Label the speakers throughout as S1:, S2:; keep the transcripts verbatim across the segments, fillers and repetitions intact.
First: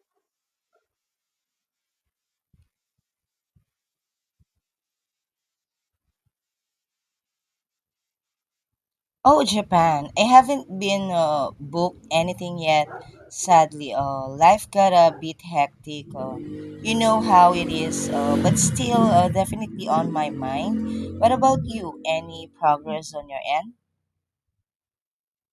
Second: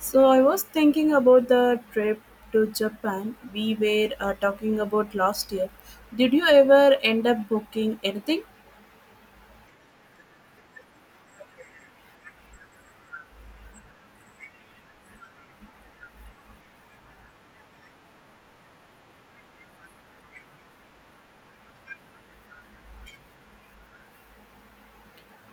S1: So I was thinking about the trip to Japan we were uh, talking about last year. Did you ever end up booking anything?
S2: Oh, Japan. I haven't been uh, booked anything yet. Sadly, uh, life got a bit hectic. Uh, you know how it is, uh, but still uh, definitely on my mind. What about you? Any progress on your end?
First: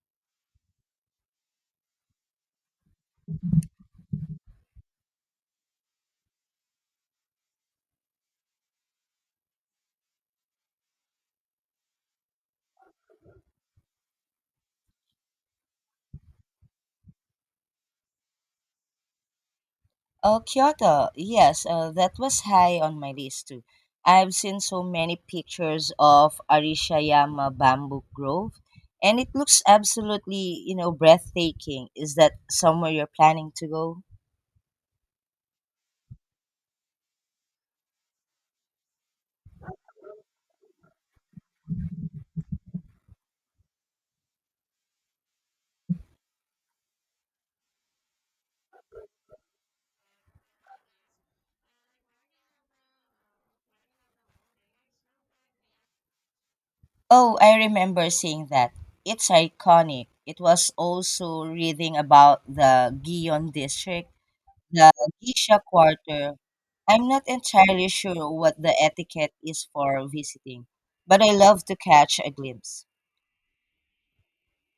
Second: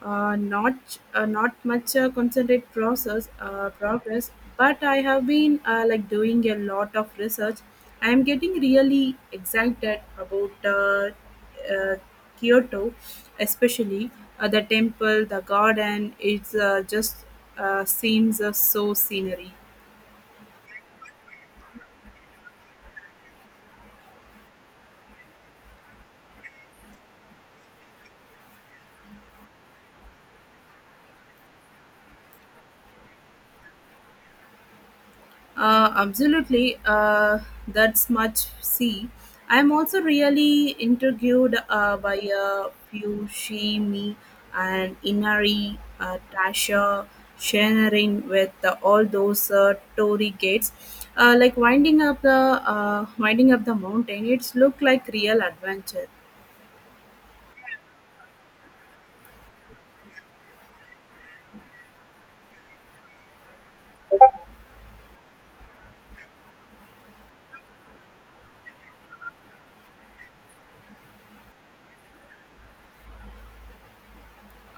S1: Uh, not uh, not much uh, concentrate process uh, progress, but I have been uh, like doing a lot of research. I am getting really excited about uh, uh, Kyoto, especially uh, the temple, the garden. It's uh, just uh, seems uh, so scenery.
S2: Oh, Kyoto. Yes, uh, that was high on my list too. I've seen so many pictures of Arishayama Bamboo Grove, and it looks absolutely, you know, breathtaking. Is that somewhere you're planning to go?
S1: Uh, absolutely. Uh, that's much. See, I'm also really intrigued uh, by a few Shimi and Inari, uh, Tasha, sharing with uh, all those uh, Tory gates, uh, like winding up the uh, winding up the mountain. It's look like real adventure.
S2: Oh, I remember seeing that. It's iconic. It was also reading about the Gion district, the Gisha quarter. I'm not entirely sure what the etiquette is for visiting, but I love to catch a glimpse.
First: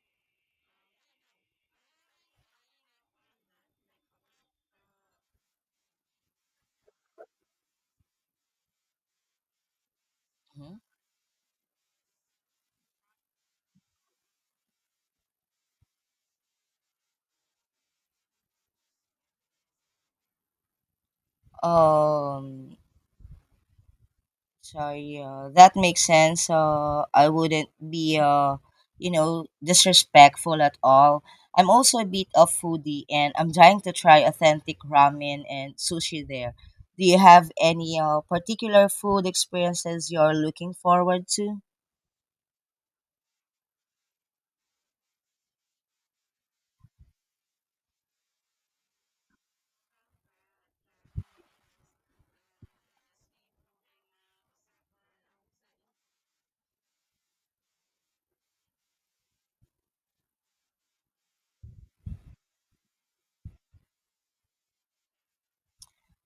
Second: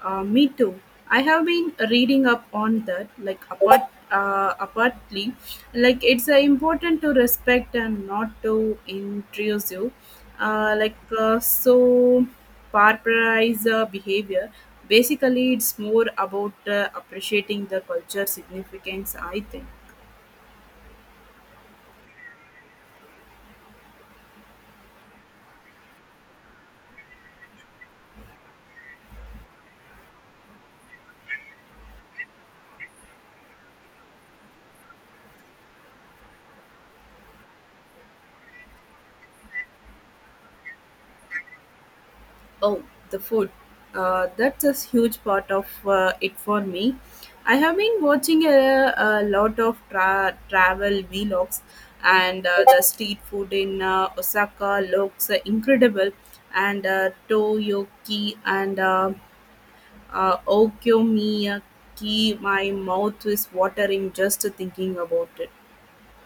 S1: Uh, me too. I have been reading up on that, like apart, uh, apartly, like it's uh, important to respect and not to intrusive, uh,
S2: Mhm.
S1: like uh, so paraphrase uh, behavior. Basically, it's more about uh, appreciating the culture significance, I think.
S2: Um, Sorry, uh, that makes sense. Uh, I wouldn't be, uh, you know, disrespectful at all. I'm also a bit of foodie, and I'm trying to try authentic ramen and sushi there. Do you have any uh, particular food experiences you're looking forward to?
S1: Oh, the food. Uh, that's a huge part of uh, it for me. I have been watching a, a lot of tra- travel vlogs, and uh, the street food in uh, Osaka looks uh, incredible. And uh, Toyoki and uh, uh, Okonomiyaki, my mouth is watering just thinking about it.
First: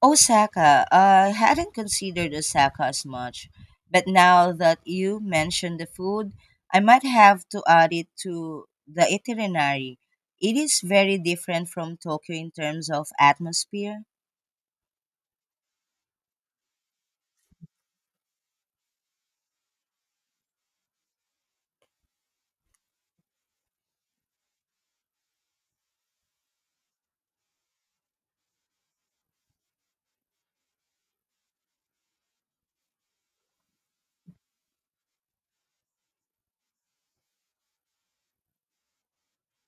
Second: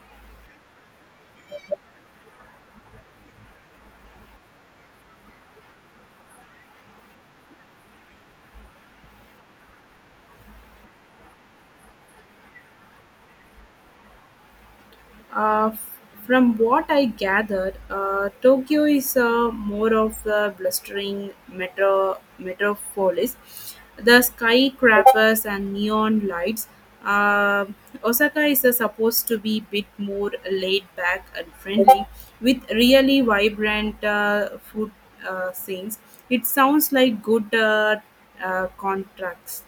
S2: Osaka. uh, I hadn't considered Osaka as much, but now that you mentioned the food, I might have to add it to the itinerary. It is very different from Tokyo in terms of atmosphere.
S1: Uh, f- from what I gathered, uh, Tokyo is uh, more of a blustering metro metropolis. The skyscrapers and neon lights. Uh, Osaka is uh, supposed to be a bit more laid back and friendly, with really vibrant uh, food uh, scenes. It sounds like good uh, uh, contracts.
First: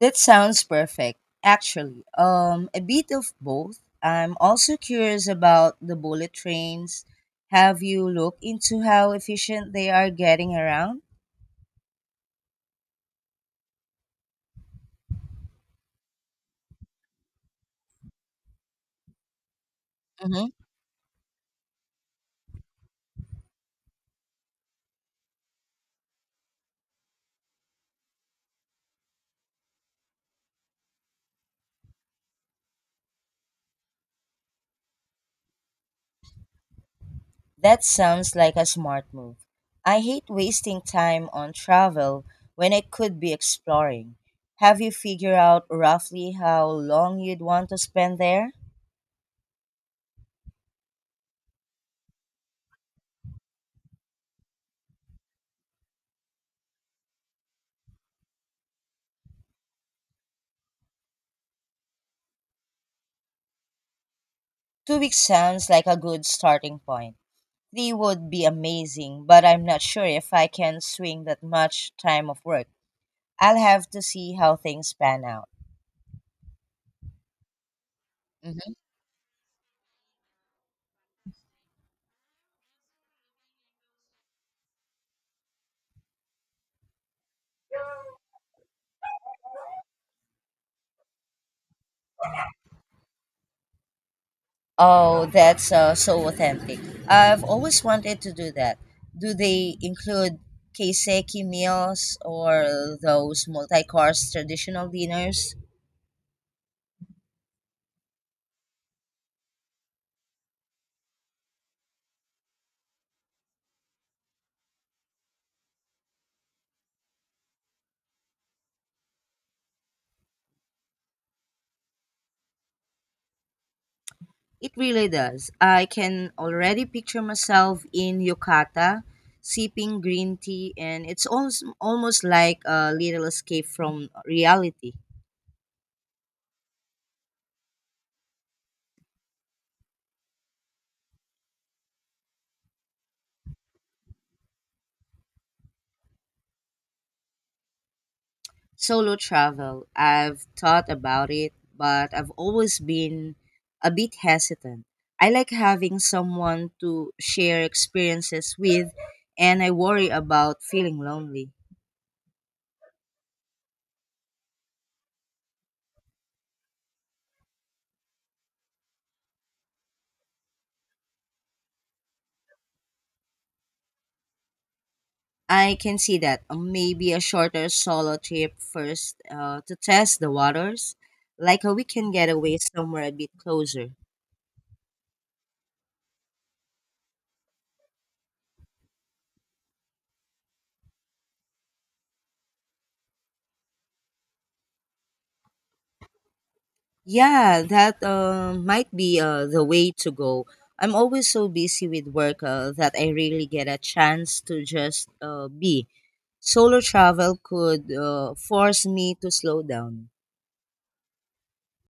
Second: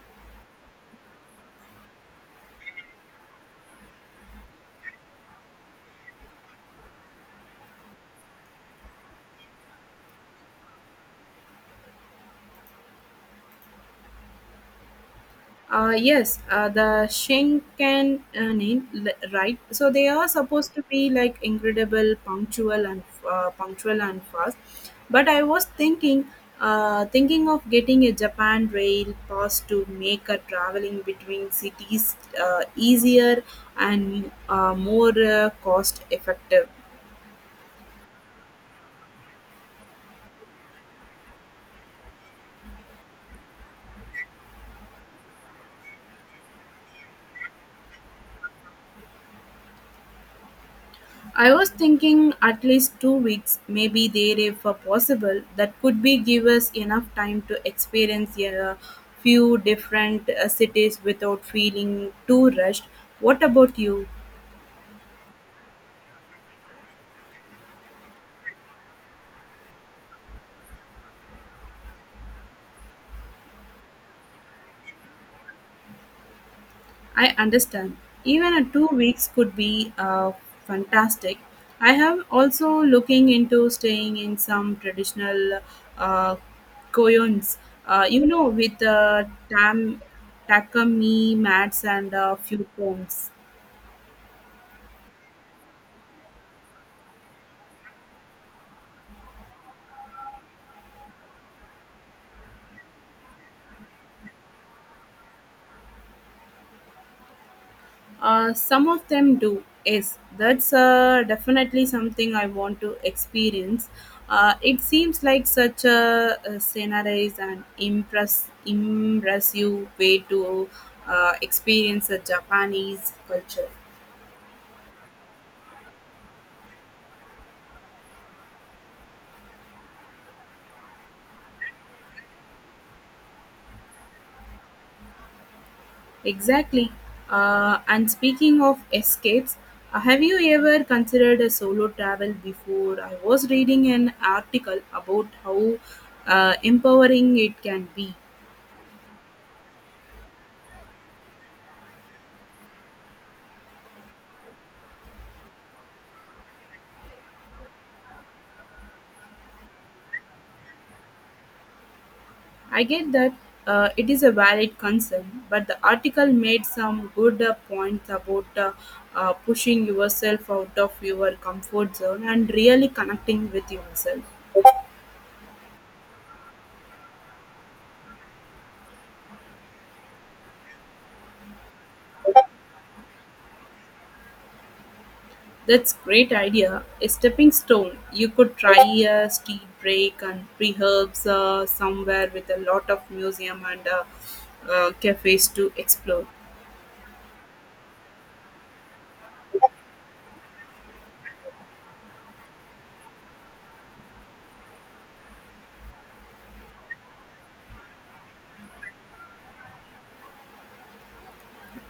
S2: That sounds perfect. Actually, um, a bit of both. I'm also curious about the bullet trains. Have you looked into how efficient they are getting around?
S1: Uh, yes, uh, the Shinkansen, li- right? So they are
S2: Mm-hmm.
S1: supposed to be like incredible, punctual and uh, punctual and fast. But I was thinking, uh, thinking of getting a Japan Rail pass to make a traveling between cities uh, easier and uh, more uh, cost effective.
S2: That sounds like a smart move. I hate wasting time on travel when I could be exploring. Have you figured out roughly how long you'd want to spend there?
S1: I was thinking at least two weeks, maybe there if uh, possible. That could be give us enough time to experience a few different uh, cities without feeling too rushed. What about you?
S2: Two weeks sounds like a good starting point. Three would be amazing, but I'm not sure if I can swing that much time of work. I'll have to see how things pan out.
S1: I understand. Even a two weeks could be uh, fantastic. I have also looking into staying in some traditional uh, koyons. Uh, you know, with uh, tam, takami mats and a few cones.
S2: Oh, that's uh, so authentic. I've always wanted to do that. Do they include keiseki meals or those multi-course traditional dinners?
S1: Uh, some of them do. Yes, that's uh, definitely something I want to experience. Uh, it seems like such a, a scenarized and impress impressive way to uh, experience a Japanese culture.
S2: It really does. I can already picture myself in yukata, sipping green tea, and it's almost, almost like a little escape from reality.
S1: Exactly. Uh, and speaking of escapes, uh, have you ever considered a solo travel before? I was reading an article about how uh, empowering it can be.
S2: Solo travel. I've thought about it, but I've always been a bit hesitant. I like having someone to share experiences with, and I worry about feeling lonely.
S1: I get that uh, it is a valid concern, but the article made some good uh, points about uh, uh, pushing yourself out of your comfort zone and really connecting with yourself.
S2: I can see that. Uh, Maybe a shorter solo trip first uh, to test the waters, like a weekend getaway somewhere a bit closer.
S1: That's great idea. A stepping stone. You could try a tea break and pre herbs uh, somewhere with a lot of museum and uh, uh, cafes to explore.
S2: Yeah, that uh, might be uh, the way to go. I'm always so busy with work uh, that I rarely get a chance to just uh, be. Solo travel could uh, force me to slow down.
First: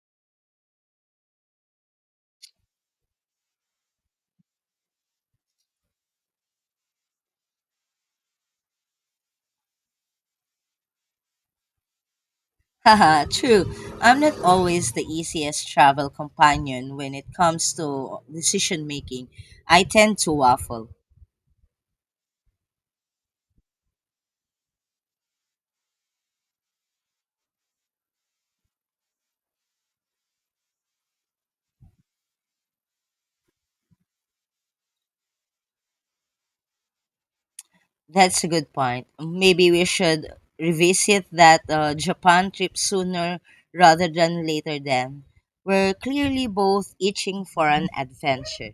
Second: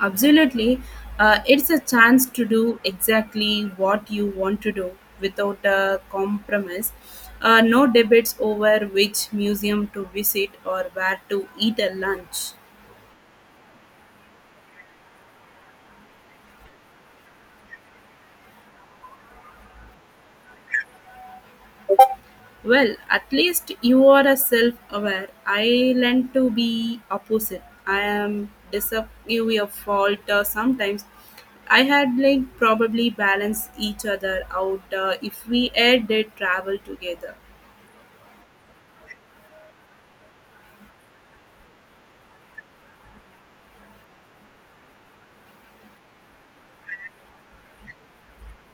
S1: Absolutely. Uh, it's a chance to do exactly what you want to do without a compromise. Uh, no debates over which museum to visit or where to eat a lunch.
S2: Haha, true. I'm not always the easiest travel companion when it comes to decision making. I tend to waffle.
S1: Well, at least you are a self aware. I learn to be opposite. I am disappointed of fault uh, sometimes. I had like probably balance each other out uh, if we ever did travel together.
S2: That's a good point. Maybe we should revisit that uh, Japan trip sooner rather than later then. We're clearly both itching for an adventure.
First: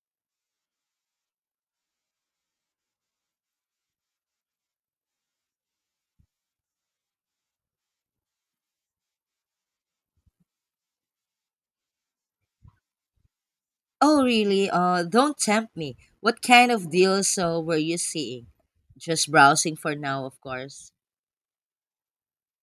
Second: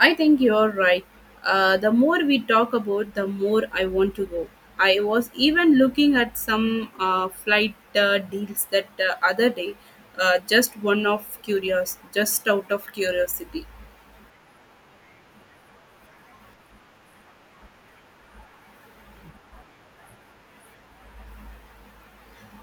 S1: I think you're right. Uh, the more we talk about, the more I want to go. I was even looking at some uh, flight uh, deals that uh, other day, uh, just one of curious, just out of curiosity.
S2: Oh, really? Uh, don't tempt me. What kind of deals uh, were you seeing? Just browsing for now, of course.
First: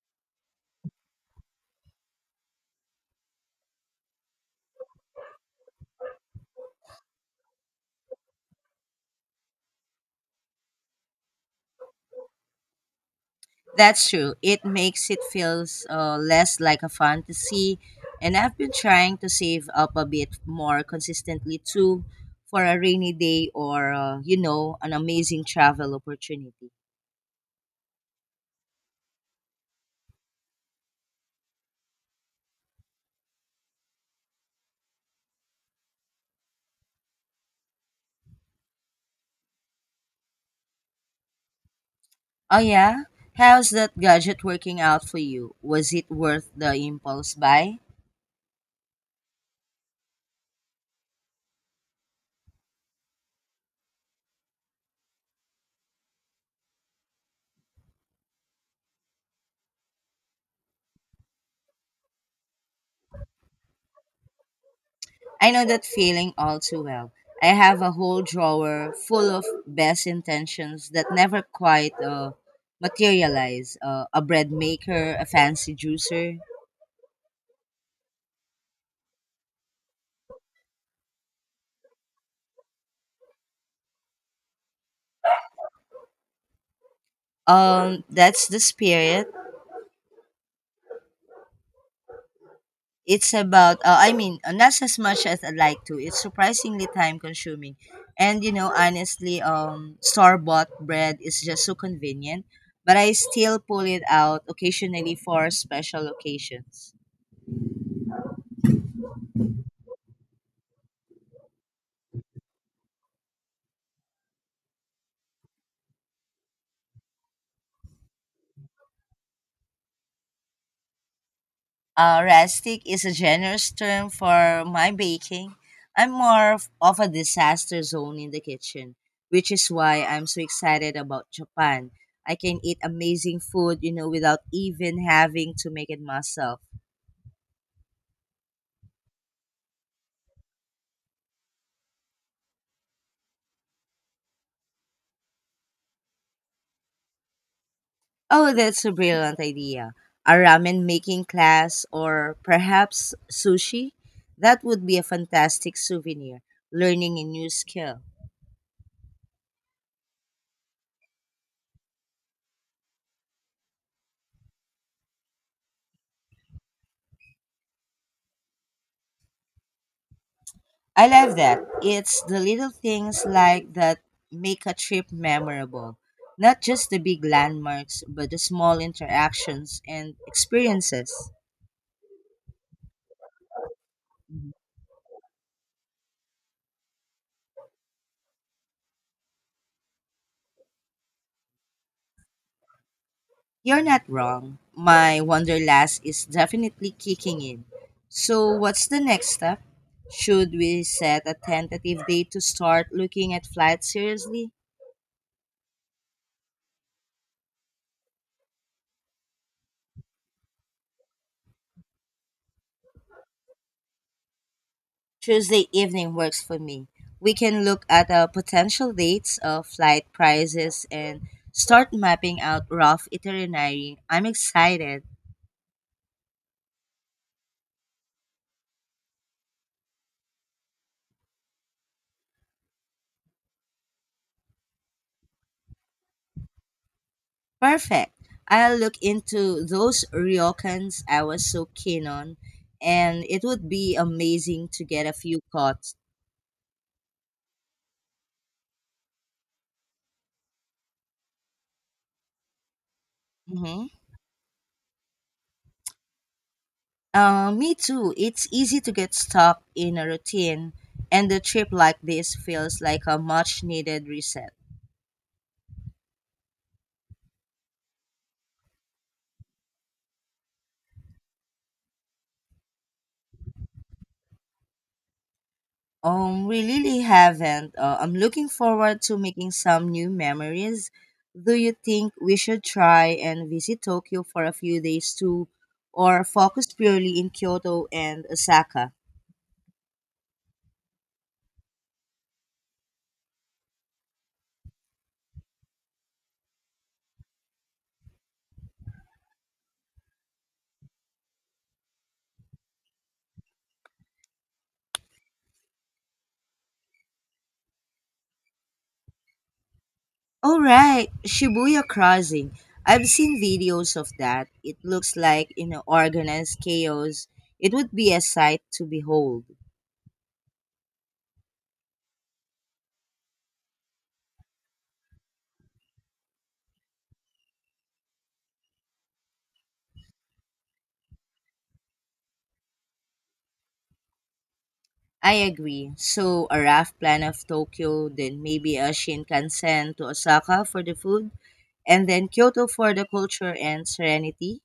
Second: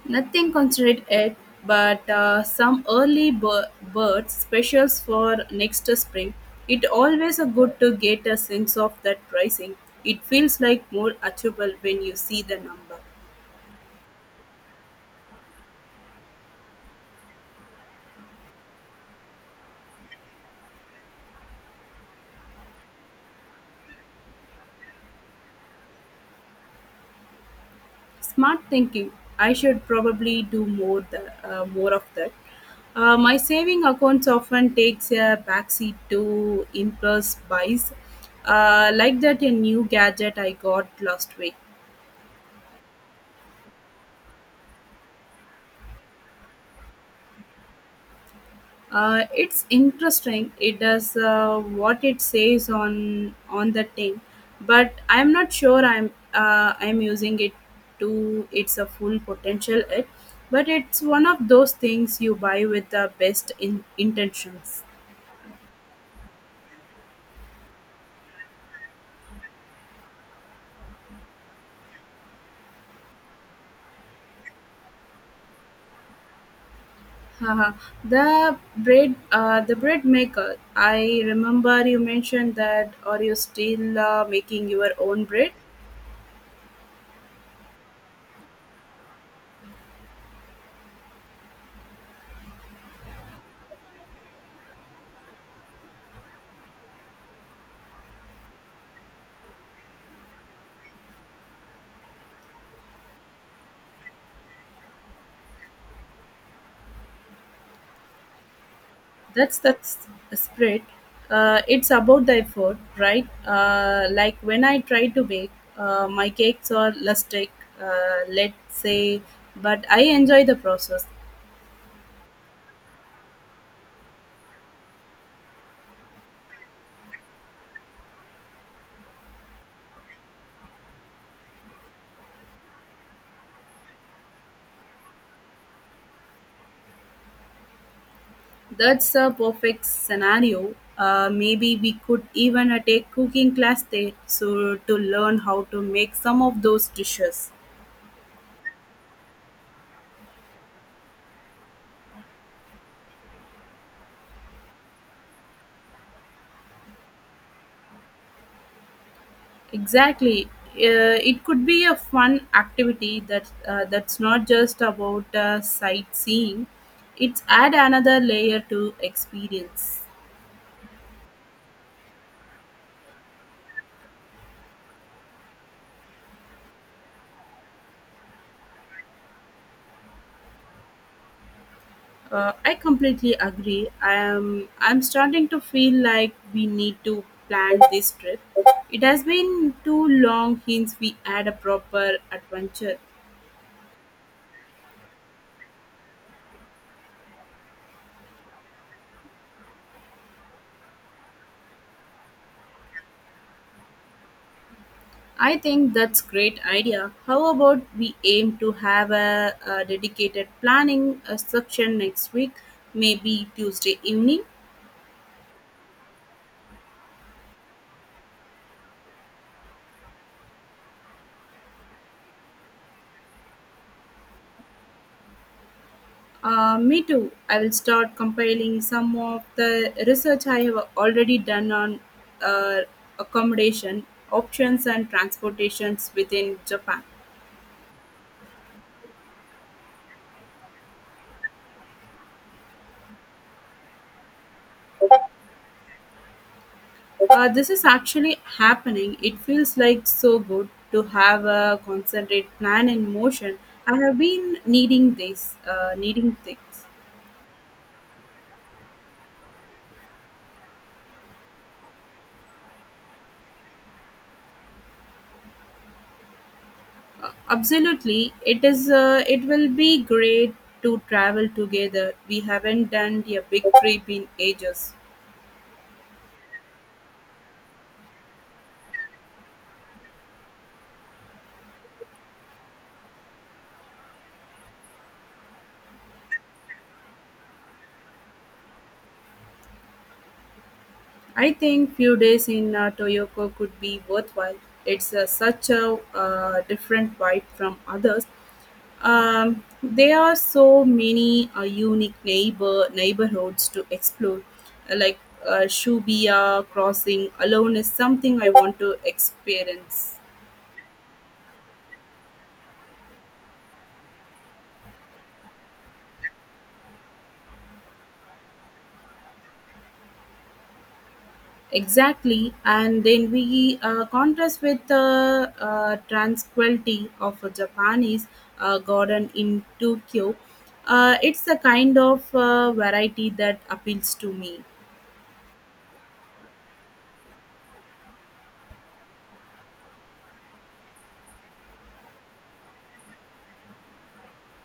S1: Nothing considered yet, but uh, some early bir- bird specials for next spring. It always a good to get a sense of that pricing. It feels like more achievable when you see the number.
S2: That's true. It makes it feels uh, less like a fantasy, and I've been trying to save up a bit more consistently too for a rainy day or uh, you know an amazing travel opportunity.
S1: Smart thinking. I should probably do more the, uh, more of that. Uh, my saving accounts often takes a backseat to impulse buys, uh, like that a new gadget I got last week.
S2: Oh yeah, how's that gadget working out for you? Was it worth the impulse buy?
S1: Uh, it's interesting. It does uh, what it says on on the thing, but I'm not sure I'm uh, I'm using it to its a full potential. It, but it's one of those things you buy with the best in intentions.
S2: I know that feeling all too well. I have a whole drawer full of best intentions that never quite uh, materialize. Uh, a bread maker, a fancy juicer.
S1: Haha. The bread, uh, the bread maker. I remember you mentioned that. Are you still uh, making your own bread?
S2: Um, that's the spirit. It's about, uh, I mean, uh, not as much as I'd like to. It's surprisingly time consuming. And, you know, honestly, um, store bought bread is just so convenient, but I still pull it out occasionally for special occasions.
S1: That's that's spirit. Uh, it's about the effort, right? Uh, like when I try to bake, uh, my cakes are lustic, uh, let's say, but I enjoy the process.
S2: Uh, rustic is a generous term for my baking. I'm more of, of a disaster zone in the kitchen, which is why I'm so excited about Japan. I can eat amazing food, you know, without even having to make it myself.
S1: That's a perfect scenario. Uh, maybe we could even uh, take cooking class there so to learn how to make some of those dishes.
S2: Oh, that's a brilliant idea. A ramen making class or perhaps sushi? That would be a fantastic souvenir, learning a new skill.
S1: Exactly. Uh, it could be a fun activity that uh, that's not just about uh, sightseeing. It's add another layer to experience.
S2: I love that. It's the little things like that make a trip memorable. Not just the big landmarks, but the small interactions and experiences.
S1: Uh, I completely agree. I'm I'm starting to feel like we need to plan this trip. It has been too long since we had a proper adventure.
S2: You're not wrong. My wanderlust is definitely kicking in. So, what's the next step? Should we set a tentative date to start looking at flights seriously?
S1: I think that's great idea. How about we aim to have a, a dedicated planning uh section next week, maybe Tuesday evening?
S2: Tuesday evening works for me. We can look at uh, potential dates, uh, flight prices, and start mapping out rough itinerary. I'm excited.
S1: Uh, me too. I will start compiling some of the research I have already done on uh, accommodation options and transportations within Japan.
S2: Perfect. I'll look into those ryokans I was so keen on, and it would be amazing to get a few cuts.
S1: Uh, this is actually happening. It feels like so good to have a concentrate plan in motion.
S2: Hmm.
S1: I have been needing this, uh, needing things.
S2: Uh, me too. It's easy to get stuck in a routine, and the trip like this feels like a much needed reset.
S1: Uh, absolutely, it is. Uh, it will be great to travel together. We haven't done a big trip in ages.
S2: Um, we really haven't. Uh, I'm looking forward to making some new memories. Do you think we should try and visit Tokyo for a few days too, or focus purely in Kyoto and Osaka?
S1: I think few days in uh, Toyoko could be worthwhile. It's uh, such a uh, different vibe from others. Um, there are so many uh, unique neighbor neighborhoods to explore, Uh, like uh, Shubia Crossing alone is something I want to experience.
S2: All right, Shibuya Crossing. I've seen videos of that. It looks like you know organized chaos. It would be a sight to behold.
S1: Exactly, and then we uh, contrast with the uh, tranquility of a Japanese uh, garden in Tokyo. Uh, it's the kind of uh, variety that appeals to me.
S2: I agree. So a rough plan of Tokyo, then maybe a Shinkansen to Osaka for the food and then Kyoto for the culture and serenity.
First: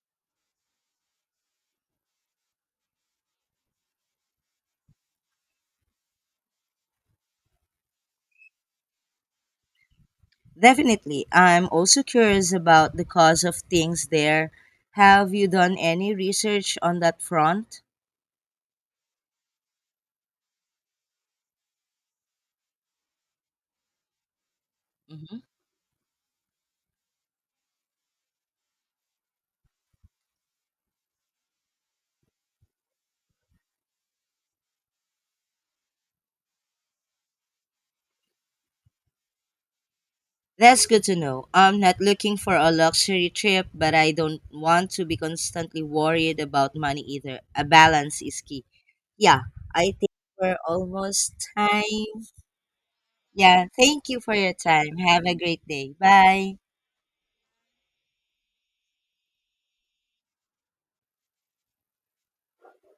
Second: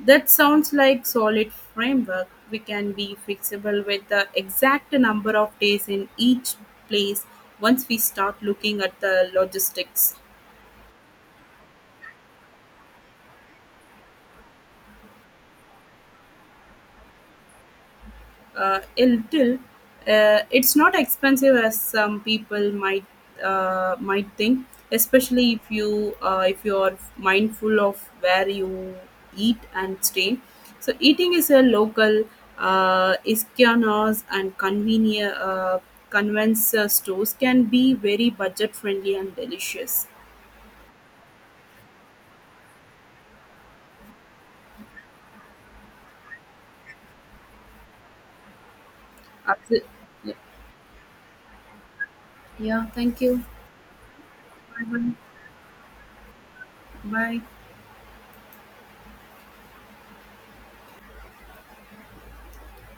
S1: That sounds like solid framework. We can be flexible with the exact number of days in each place once we start looking at the logistics.
S2: Definitely. I'm also curious about the cost of things there. Have you done any research on that front?
S1: Uh, a little. Uh, it's not expensive as some people might uh, might think,
S2: Hmm.
S1: especially if you uh, if you are mindful of where you eat and stay. So eating is a local uh, iskianos and convenient uh, convenience uh, stores can be very budget friendly and delicious.
S2: That's good to know. I'm not looking for a luxury trip, but I don't want to be constantly worried about money either. A balance is key. Yeah, I
S1: Absolutely.
S2: think we're almost time.
S1: Yeah. Thank you.
S2: Yeah, thank you for your
S1: Bye.
S2: time.
S1: Bye.
S2: Have a great day. Bye.
S1: Bye.